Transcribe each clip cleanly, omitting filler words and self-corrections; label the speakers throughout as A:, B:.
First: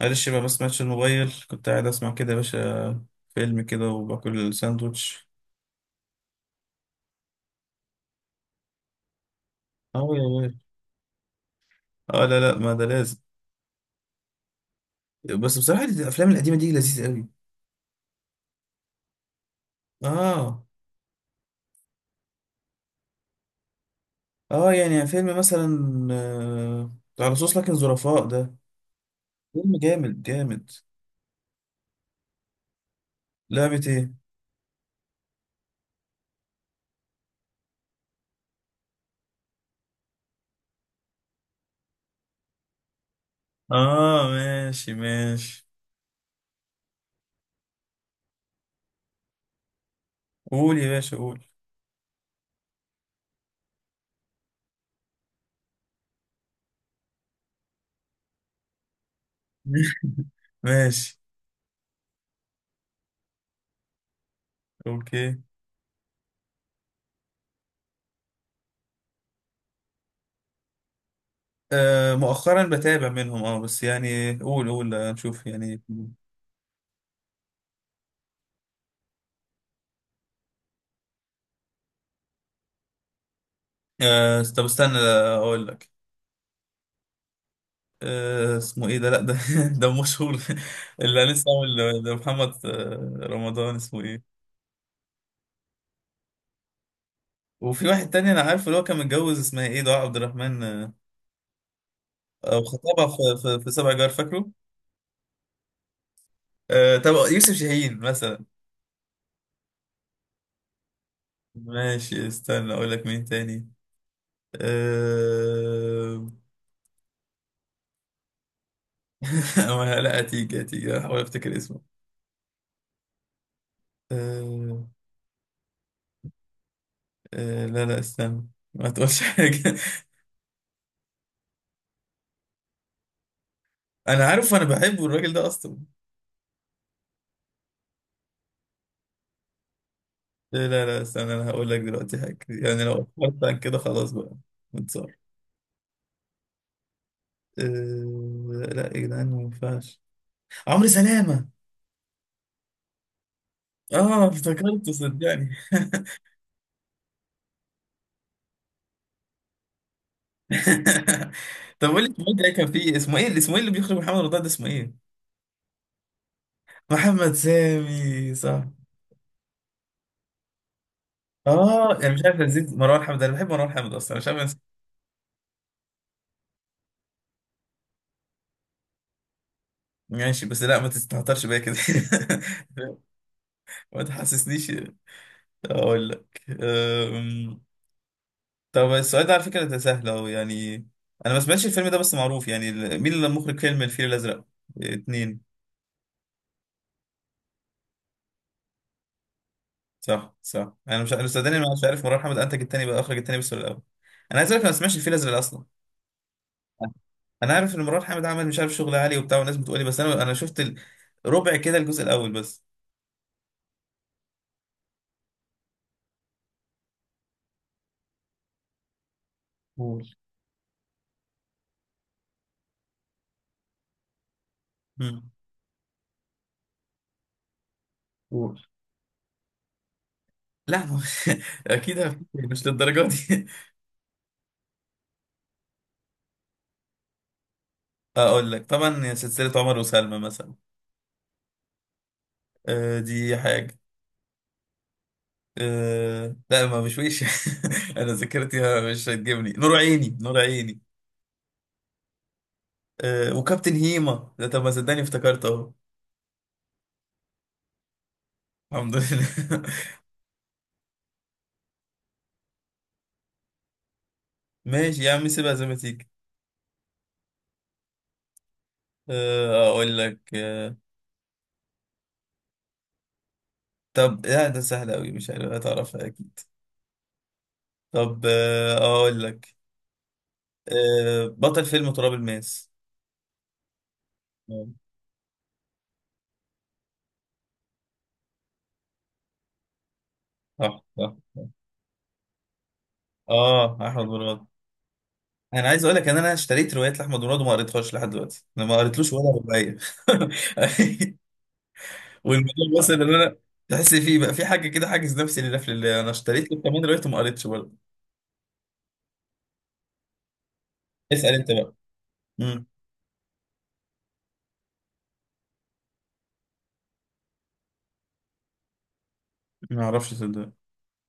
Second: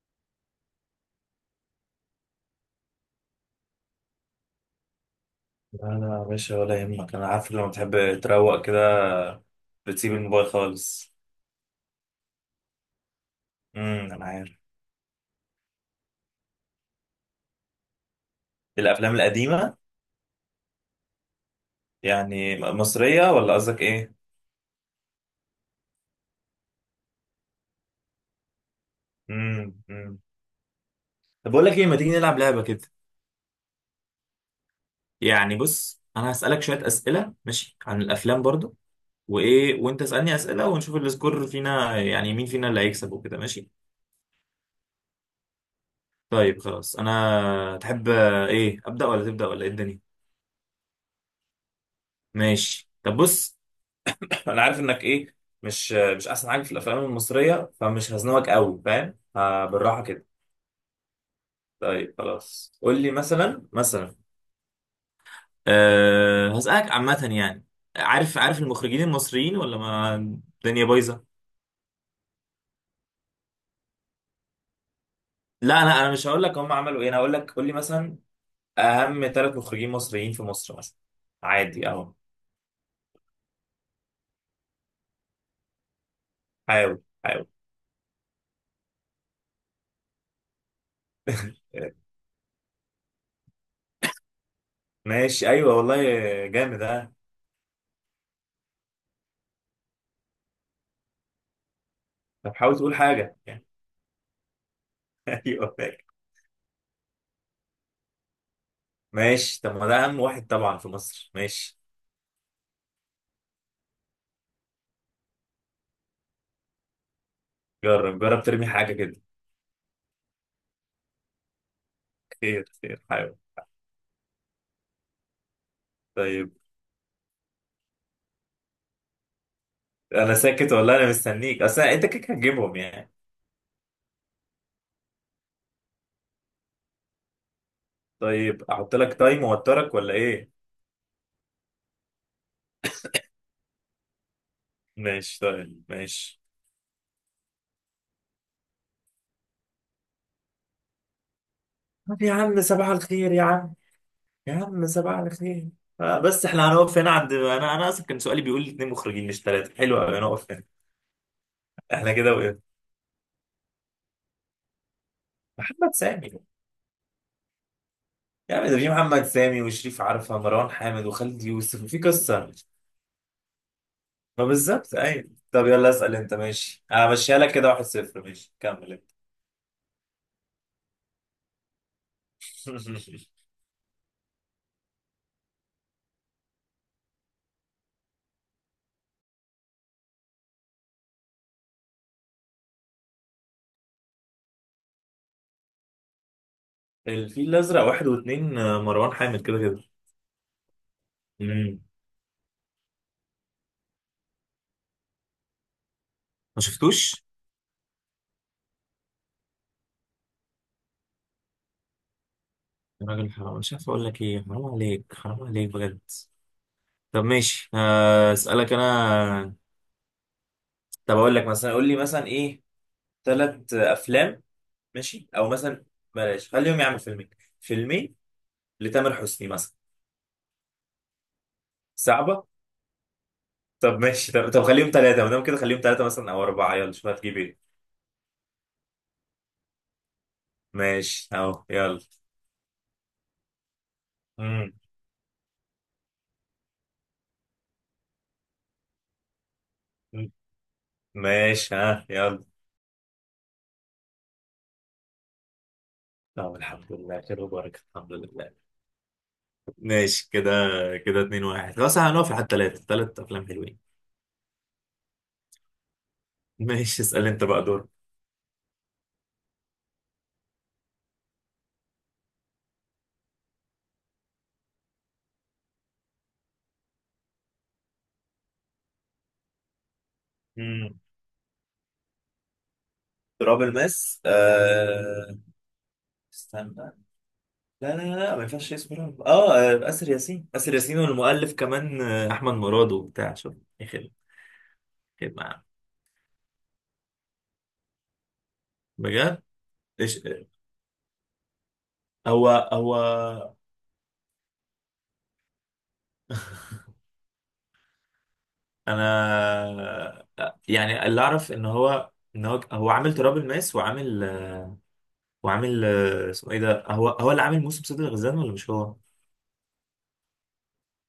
A: معلش بقى، بس ماتش الموبايل كنت قاعد اسمع كده يا باشا. فيلم كده وباكل ساندوتش.
B: لا لا يا باشا ولا يهمك، انا عارف لما تحب تروق كده
A: اه
B: بتسيب
A: يا
B: الموبايل
A: باشا.
B: خالص.
A: اه لا، ما ده لازم.
B: انا عارف.
A: بس بصراحة الافلام القديمة دي لذيذة قوي.
B: الافلام القديمه؟
A: اه.
B: يعني مصريه ولا قصدك ايه؟
A: اه، يعني فيلم مثلا، آه، على صوص لكن ظرفاء ده.
B: امم
A: فيلم
B: امم
A: جامد.
B: طب بقول لك ايه، ما تيجي نلعب لعبه كده؟
A: لعبة ايه؟
B: يعني بص، انا هسالك شويه اسئله، ماشي؟ عن الافلام برضو، وايه، وانت اسالني اسئله، ونشوف السكور فينا، يعني مين فينا اللي هيكسب وكده، ماشي؟
A: اه، ماشي.
B: طيب خلاص، انا تحب ايه، ابدا ولا تبدا ولا ايه الدنيا؟
A: قول يا باشا، قول.
B: ماشي طب بص، فانا عارف انك ايه، مش احسن حاجه في الافلام المصريه، فمش هزنقك قوي، فاهم؟ آه بالراحه كده.
A: ماشي.
B: طيب خلاص، قول لي مثلا، مثلا،
A: اوكي.
B: أه هسألك عامة يعني. عارف عارف المخرجين المصريين ولا ما الدنيا بايظة؟
A: آه، مؤخرا بتابع منهم، اه بس يعني قول، نشوف يعني.
B: لا انا مش هقول لك هم عملوا ايه، انا هقول لك قول لي مثلا اهم ثلاث مخرجين مصريين في مصر مثلا، عادي اهو.
A: آه، طب استنى، اقول لك.
B: حاول حاول.
A: اسمه ايه ده؟ لا، ده ده مشهور، اللي لسه عامل ده، محمد رمضان، اسمه ايه؟
B: ماشي ايوه والله، جامد اه.
A: وفي واحد تاني انا عارفه، اللي هو كان متجوز، اسمها ايه؟ دعاء عبد الرحمن،
B: طب
A: او
B: حاول تقول
A: خطيبها.
B: حاجة.
A: في, في, في سبع جار، فاكره؟
B: ايوه
A: آه، طب يوسف شاهين مثلا.
B: ماشي، طب ما ده اهم واحد طبعا في مصر، ماشي.
A: ماشي، استنى اقول لك مين تاني. آه...
B: جرب جرب، ترمي حاجة كده.
A: لا، هتيجي، هحاول افتكر اسمه.
B: خير خير، حاول.
A: آه...
B: طيب،
A: لا، استنى، ما تقولش حاجة.
B: أنا ساكت ولا أنا مستنيك؟ أصل أنت كده هتجيبهم يعني.
A: أنا عارف، أنا بحبه الراجل ده أصلا.
B: طيب أحط لك تايم وأوترك ولا إيه؟
A: لا، استنى، انا هقول لك دلوقتي حاجة. يعني لو اتفرجت عن كده خلاص بقى، متصور.
B: ماشي طيب ماشي.
A: أه... لا يا جدعان، ما ينفعش. عمرو سلامة.
B: طب يا عم صباح الخير يا عم.
A: اه،
B: يا عم
A: افتكرته
B: صباح
A: صدقني.
B: الخير. آه بس احنا هنقف هنا عند، أنا أصلا كان سؤالي بيقول لي اتنين مخرجين مش تلاتة، حلو أوي نقف هنا.
A: طب قول لي،
B: احنا كده
A: محمد ده
B: وقف.
A: كان فيه اسمه ايه، اللي اسمه ايه اللي بيخرج محمد رمضان ده، اسمه ايه؟
B: محمد سامي.
A: محمد سامي،
B: يا
A: صح.
B: عم ده في محمد سامي وشريف عرفة، مروان حامد، وخالد يوسف،
A: اه
B: وفي
A: انا مش عارف،
B: قصة.
A: نسيت مروان حامد، انا بحب مروان حامد اصلا، مش عارف
B: ما
A: أنسى.
B: بالظبط، ايوه. طب يلا اسال انت، ماشي، همشيها لك كده واحد صفر، ماشي كمل انت.
A: ماشي، بس لا ما تستهترش بيا كده. ما تحسسنيش. اقول لك. طب السؤال ده على فكرة ده سهل أهو يعني. أنا ما سمعتش الفيلم ده، بس معروف يعني. مين اللي مخرج فيلم الفيل الأزرق؟ اتنين.
B: الفيل الازرق واحد واثنين، مروان حامد كده كده.
A: صح صح، أنا مش، أنا صدقني أنا
B: مم.
A: مش عارف مرار حامد أنتج التاني بقى، أخرج التاني بس ولا الأول؟ أنا عايز أقول لك، أنا ما سمعتش الفيل الأزرق أصلا.
B: ما شفتوش.
A: أنا عارف إن مرار حامد عمل مش عارف شغل عالي وبتاع، والناس بتقولي، بس أنا، شفت ربع كده، الجزء الأول بس.
B: يا راجل حرام، مش عارف اقول لك ايه، حرام عليك، حرام عليك بجد. طب ماشي، اسالك انا.
A: قول.
B: طب اقول لك مثلا، قول لي مثلا ايه، ثلاث افلام، ماشي،
A: مم.
B: او مثلا، بلاش خليهم، يعمل فيلمين، فيلمين
A: قول.
B: لتامر حسني مثلا.
A: لا، ما أكيد هفتكر،
B: صعبه.
A: مش للدرجة دي.
B: طب ماشي، طب خليهم ثلاثه، ما دام كده خليهم ثلاثه مثلا او اربعه، يلا شوف هتجيب ايه.
A: أقول لك، طبعا سلسلة عمر وسلمى مثلا.
B: ماشي اهو، يلا.
A: آه، دي حاجة.
B: مم.
A: أه لا، ما بشويش. انا ذاكرتي مش هتجيبني. نور عيني،
B: مم.
A: نور عيني.
B: ماشي، ها، يلا.
A: أه، وكابتن هيما ده، طب ما صدقني افتكرت اهو.
B: طب الحمد لله خير وبركة، الحمد لله.
A: الحمد لله.
B: ماشي كده، كده اتنين واحد، خلاص هنقف لحد تلاتة، تلات أفلام حلوين.
A: ماشي يا عم، سيبها زي ما تيجي.
B: ماشي اسأل أنت بقى دور.
A: أه اقول لك، أه طب لا، ده سهل قوي، مش عارف هتعرفها اكيد. طب أه اقول لك،
B: مم.
A: أه بطل فيلم تراب الماس.
B: تراب الماس.
A: آه،
B: استنى، لا لا لا ما ينفعش اسمه تراب. اه، آسر ياسين، آسر
A: صح
B: ياسين.
A: صح،
B: والمؤلف كمان أحمد مراد وبتاع، شوف
A: اه احمد
B: يخرب،
A: مراد.
B: يخرب معاه.
A: انا عايز اقول لك ان انا اشتريت روايات لاحمد مراد، وما قريتهاش لحد دلوقتي. انا ما قريتلوش ولا
B: بجد،
A: روايه.
B: إيش. هو
A: والموضوع وصل
B: هو.
A: ان انا تحس فيه بقى، في حاجه كده حاجز نفسي، للقفل اللي انا اشتريت له كمان دلوقتي، وما قريتش برضه.
B: انا، يعني اللي
A: اسال انت
B: اعرف ان
A: بقى.
B: هو
A: امم.
B: هو عامل تراب الماس، وعامل، وعامل اسمه ايه ده، هو اللي عامل موسم صيد الغزلان ولا مش هو؟
A: ما اعرفش، صدق.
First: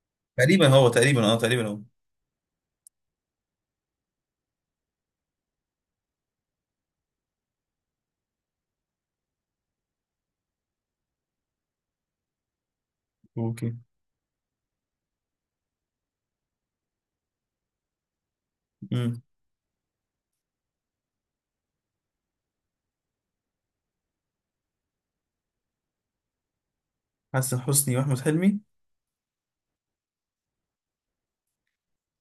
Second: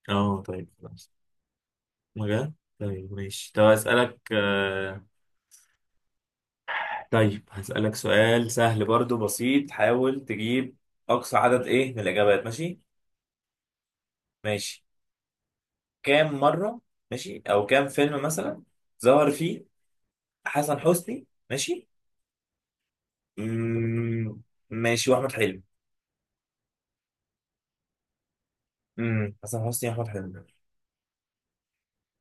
B: اه
A: تقريبا
B: طيب
A: هو،
B: خلاص.
A: تقريبا اه، تقريبا هو.
B: مجال. طيب ماشي، طب هسألك، طيب هسألك سؤال سهل برضو، بسيط، حاول تجيب. أقصى عدد إيه من الإجابات، ماشي؟
A: اوكي.
B: ماشي. كام مرة، ماشي، أو كام فيلم مثلا
A: امم.
B: ظهر فيه حسن حسني، ماشي، مم، ماشي، وأحمد حلمي.
A: حسن حسني واحمد حلمي.
B: حسن حسني، احمد حلمي.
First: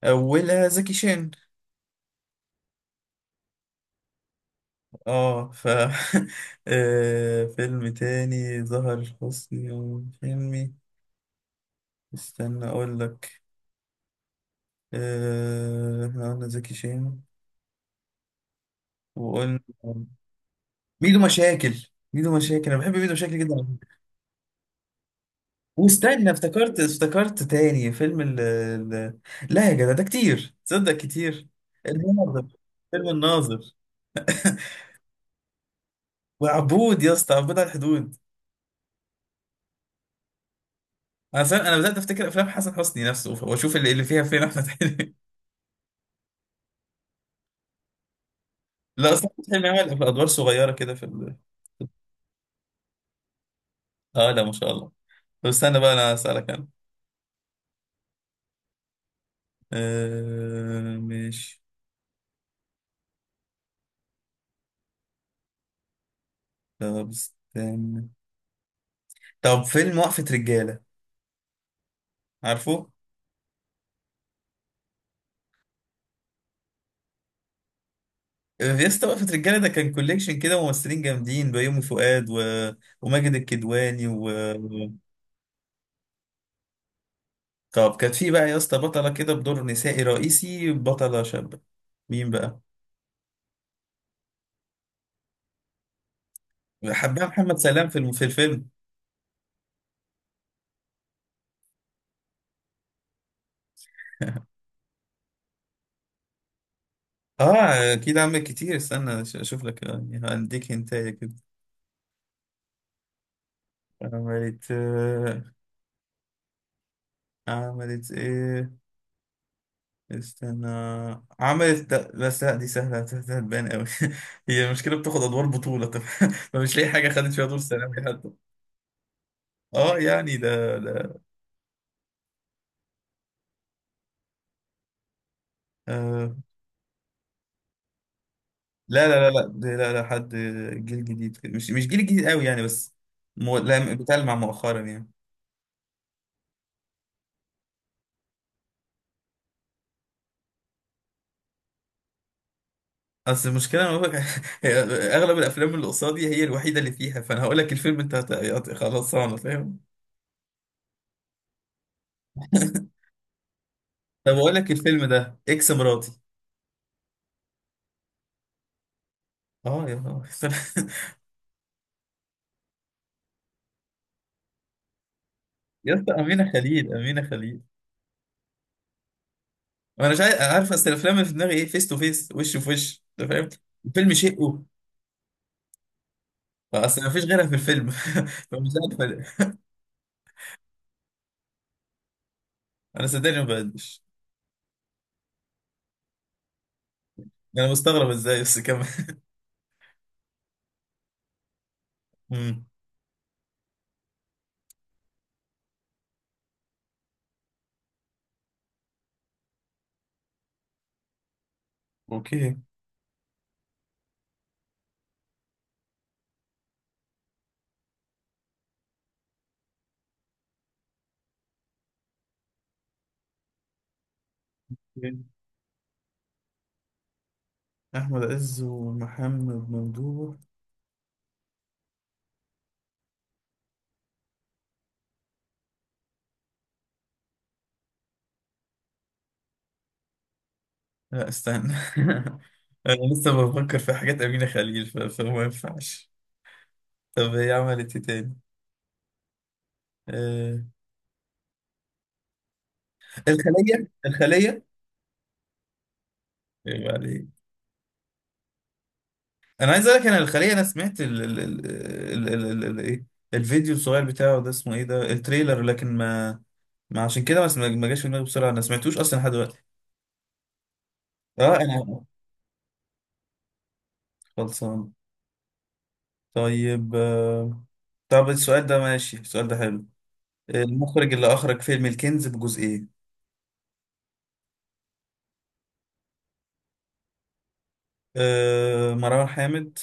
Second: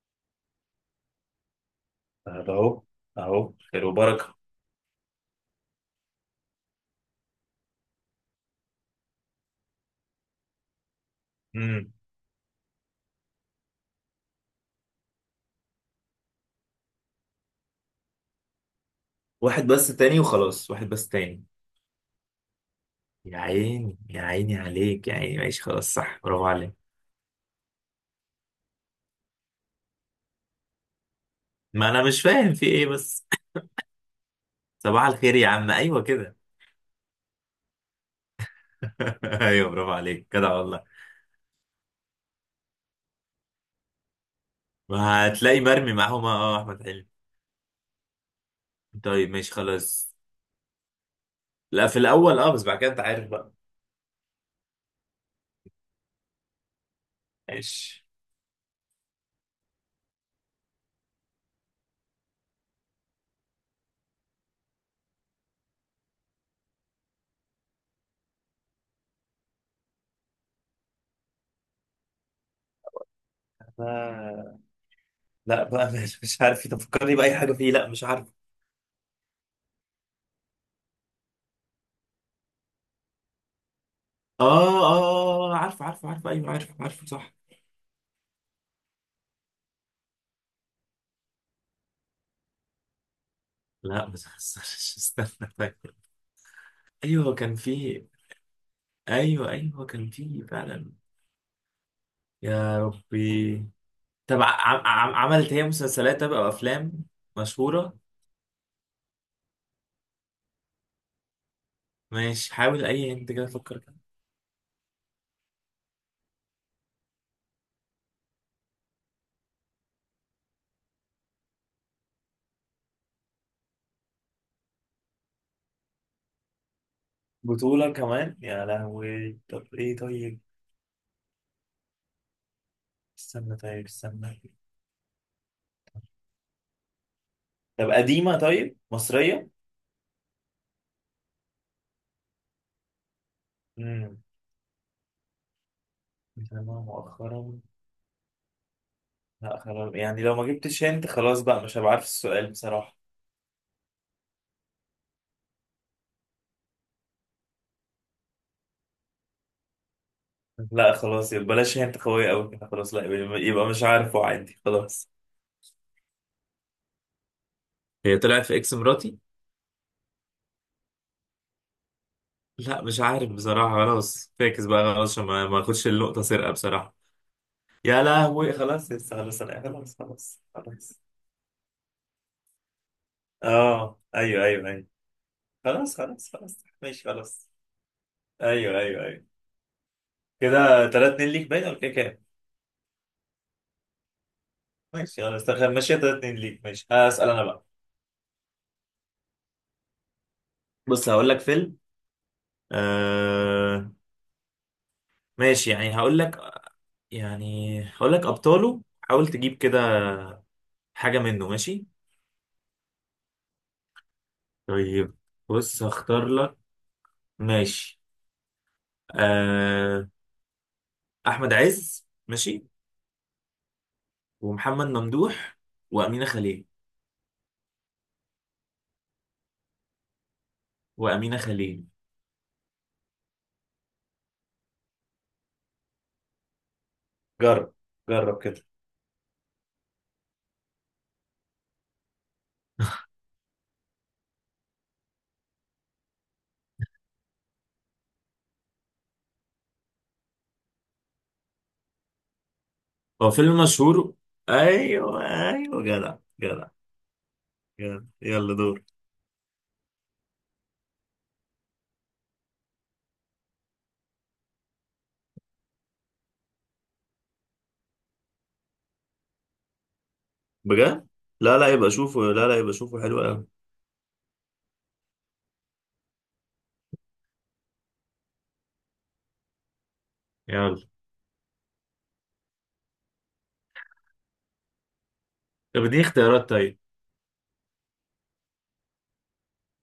A: اولها زكي شان.
B: طب اهو، اهو خير وبركه.
A: اه ف آه، فيلم تاني ظهر حسني واحمد حلمي.
B: امم
A: استنى اقول لك. آه، احنا قلنا زكي شان، وقلنا
B: واحد بس تاني وخلاص، واحد بس
A: ميدو
B: تاني.
A: مشاكل. ميدو مشاكل، انا بحب ميدو مشاكل
B: يا
A: جدا.
B: عيني يا عيني عليك يا عيني، ماشي خلاص، صح،
A: واستنى،
B: برافو عليك.
A: افتكرت تاني فيلم، لا يا جدع، ده كتير تصدق، كتير.
B: ما انا مش
A: الناظر،
B: فاهم في ايه
A: فيلم
B: بس.
A: الناظر.
B: صباح الخير يا عم، ايوه كده.
A: وعبود، يا اسطى عبود على الحدود.
B: ايوه برافو عليك كده والله.
A: انا صار انا بدات افتكر افلام حسن حسني نفسه واشوف اللي فيها فين احمد حلمي.
B: ما هتلاقي مرمي معاهم اه، احمد حلمي.
A: لا اصلا
B: طيب
A: احمد
B: ماشي
A: حلمي عمل في
B: خلاص.
A: ادوار صغيره كده في ال...
B: لا في الاول اه، بس بعد كده انت عارف بقى.
A: اه لا، ما شاء الله. طب استنى بقى، انا اسالك انا.
B: ماشي.
A: آه ماشي. طب استنى. طب فيلم وقفه رجاله، عارفه؟
B: أنا- لا بقى، مش عارف تفكرني بأي حاجة فيه، لا مش عارف.
A: يا اسطى، وقفة رجالة ده كان كوليكشن كده ممثلين جامدين، بيومي فؤاد و... وماجد الكدواني و...
B: اه اه، عارفه عارفه عارفه، ايوه عارفه عارفه، صح.
A: طب كانت في بقى يا اسطى بطلة كده، بدور نسائي رئيسي، بطلة شابة، مين بقى؟
B: لا ما تخسرش، استنى، فاكر.
A: حبها
B: ايوه كان
A: محمد سلام في
B: في،
A: في الفيلم.
B: ايوه ايوه كان في فعلا. يا ربي. طب عملت هي مسلسلات او افلام
A: اه
B: مشهوره؟
A: اكيد عمل كتير، استنى اشوف لك يعني، هنديك هنتايه كده.
B: ماشي، حاول، اي انت كده فكر كده.
A: عملت، عملت ايه؟ استنى. عملت، لا بس لا، دي سهله، هتبان قوي. هي المشكله بتاخد ادوار بطوله، طب. فمش لاقي حاجه خدت فيها دور سلام.
B: بطوله كمان، يا لهوي، طب ايه
A: اه يعني
B: طيب.
A: ده.
B: استنى، طيب استنى.
A: آه
B: طب قديمه، طيب
A: لا،
B: مصريه.
A: ده، لا لا، حد جيل جديد كده، مش مش جيل جديد قوي يعني، بس لا،
B: امم
A: بتلمع مؤخرا يعني.
B: متابعة مؤخرا. لا خلاص، يعني لو ما جبتش انت خلاص بقى مش هبقى عارف السؤال بصراحه.
A: اصل المشكله أنا بقولك. هي اغلب الافلام اللي قصادي، هي الوحيده اللي فيها، فانا هقول لك الفيلم انت خلاص، انا فاهم.
B: لا خلاص يبقى بلاش، هي انت قوية قوي كده، خلاص لا يبقى يبقى مش عارف،
A: طب اقول
B: وعادي
A: لك الفيلم
B: خلاص.
A: ده، اكس مراتي.
B: هي طلعت في اكس مراتي؟
A: اه يا نهار.
B: لا مش عارف بصراحة، خلاص فاكس بقى، خلاص، عشان ما اخدش
A: يا اسطى،
B: النقطة سرقة
A: امينه خليل
B: بصراحة.
A: امينه خليل
B: يا لهوي، خلاص يس، خلاص انا خلاص
A: انا مش عارف،
B: خلاص
A: أنا عارف اصل
B: خلاص.
A: الافلام اللي في دماغي ايه، فيس تو فيس، وش في وش، انت فاهم.
B: اه
A: الفيلم
B: ايوه
A: شقه،
B: ايوه ايوه. خلاص خلاص خلاص.
A: فاصل
B: ماشي
A: ما فيش غيرها
B: خلاص.
A: في الفيلم. فمش
B: ايوه
A: عارف.
B: ايوه ايوه. كده 3 2 ليك، باين ولا كده كام؟
A: انا صدقني ما بقدش.
B: ماشي خلاص ماشي، 3 2 ليك، ماشي هسأل انا بقى.
A: انا مستغرب ازاي بس كمان.
B: بص هقول لك فيلم.
A: امم.
B: آه ماشي، يعني هقول لك، يعني هقول لك ابطاله، حاول تجيب كده حاجه منه، ماشي؟
A: اوكي.
B: طيب بص هختار لك، ماشي، آه، احمد عز، ماشي، ومحمد ممدوح، وامينه خليل.
A: احمد عز ومحمد ممدوح.
B: وامينه خليل. جرب جرب كده.
A: لا استنى. انا لسه بفكر في حاجات امينه خليل، فما ينفعش. طب هي عملت ايه تاني؟ آه،
B: هو فيلم
A: الخليه
B: مشهور.
A: الخليه
B: ايوه ايوه، جدع جدع.
A: ايه عليك.
B: جدع، يلا دور.
A: انا عايز اقول لك، انا الخليه انا سمعت ال ايه، الفيديو الصغير بتاعه ده، اسمه ايه ده، التريلر، لكن ما عشان كده ما جاش في دماغي بسرعه. انا سمعتوش اصلا لحد دلوقتي.
B: بجد؟
A: اه
B: لا، لا يبقى
A: انا.
B: شوفه، لا لا يبقى شوفه حلو قوي.
A: خلصان. طيب آه، طب السؤال ده ماشي، السؤال ده حلو.
B: يلا.
A: المخرج اللي أخرج فيلم الكنز بجزئين؟
B: طب اديني اختيارات طيب.
A: آه، مروان حامد،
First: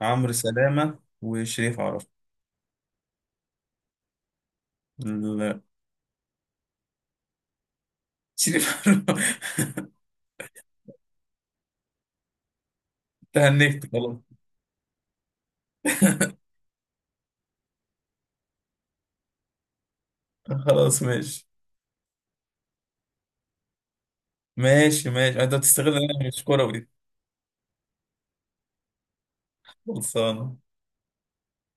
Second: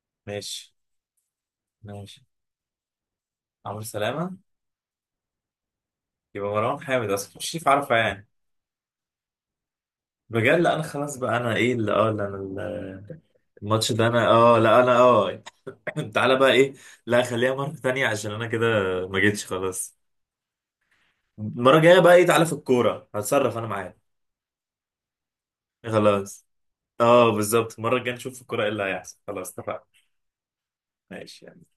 A: عمرو
B: ماشي
A: سلامة، وشريف عرفة.
B: ماشي. عمرو سلامة.
A: لا.
B: يبقى مروان حامد اصلا، مش عارفه يعني.
A: شريف عرفة.
B: بجد؟ لا انا خلاص بقى، انا ايه اللي اه لا انا
A: تهنيت
B: الماتش ده،
A: خلاص.
B: انا اه لا انا اه. تعالى بقى ايه، لا خليها مرة تانية، عشان انا كده ما جيتش خلاص.
A: خلاص ماشي.
B: المرة الجاية بقى ايه، تعالى في الكورة، هتصرف انا معاك.
A: ماشي ماشي، انت بتستغل إن انا مش
B: خلاص،
A: كروي.
B: اه بالظبط، المرة الجاية نشوف في الكورة ايه اللي هيحصل، خلاص اتفقنا.
A: خلصانة.
B: ماشي.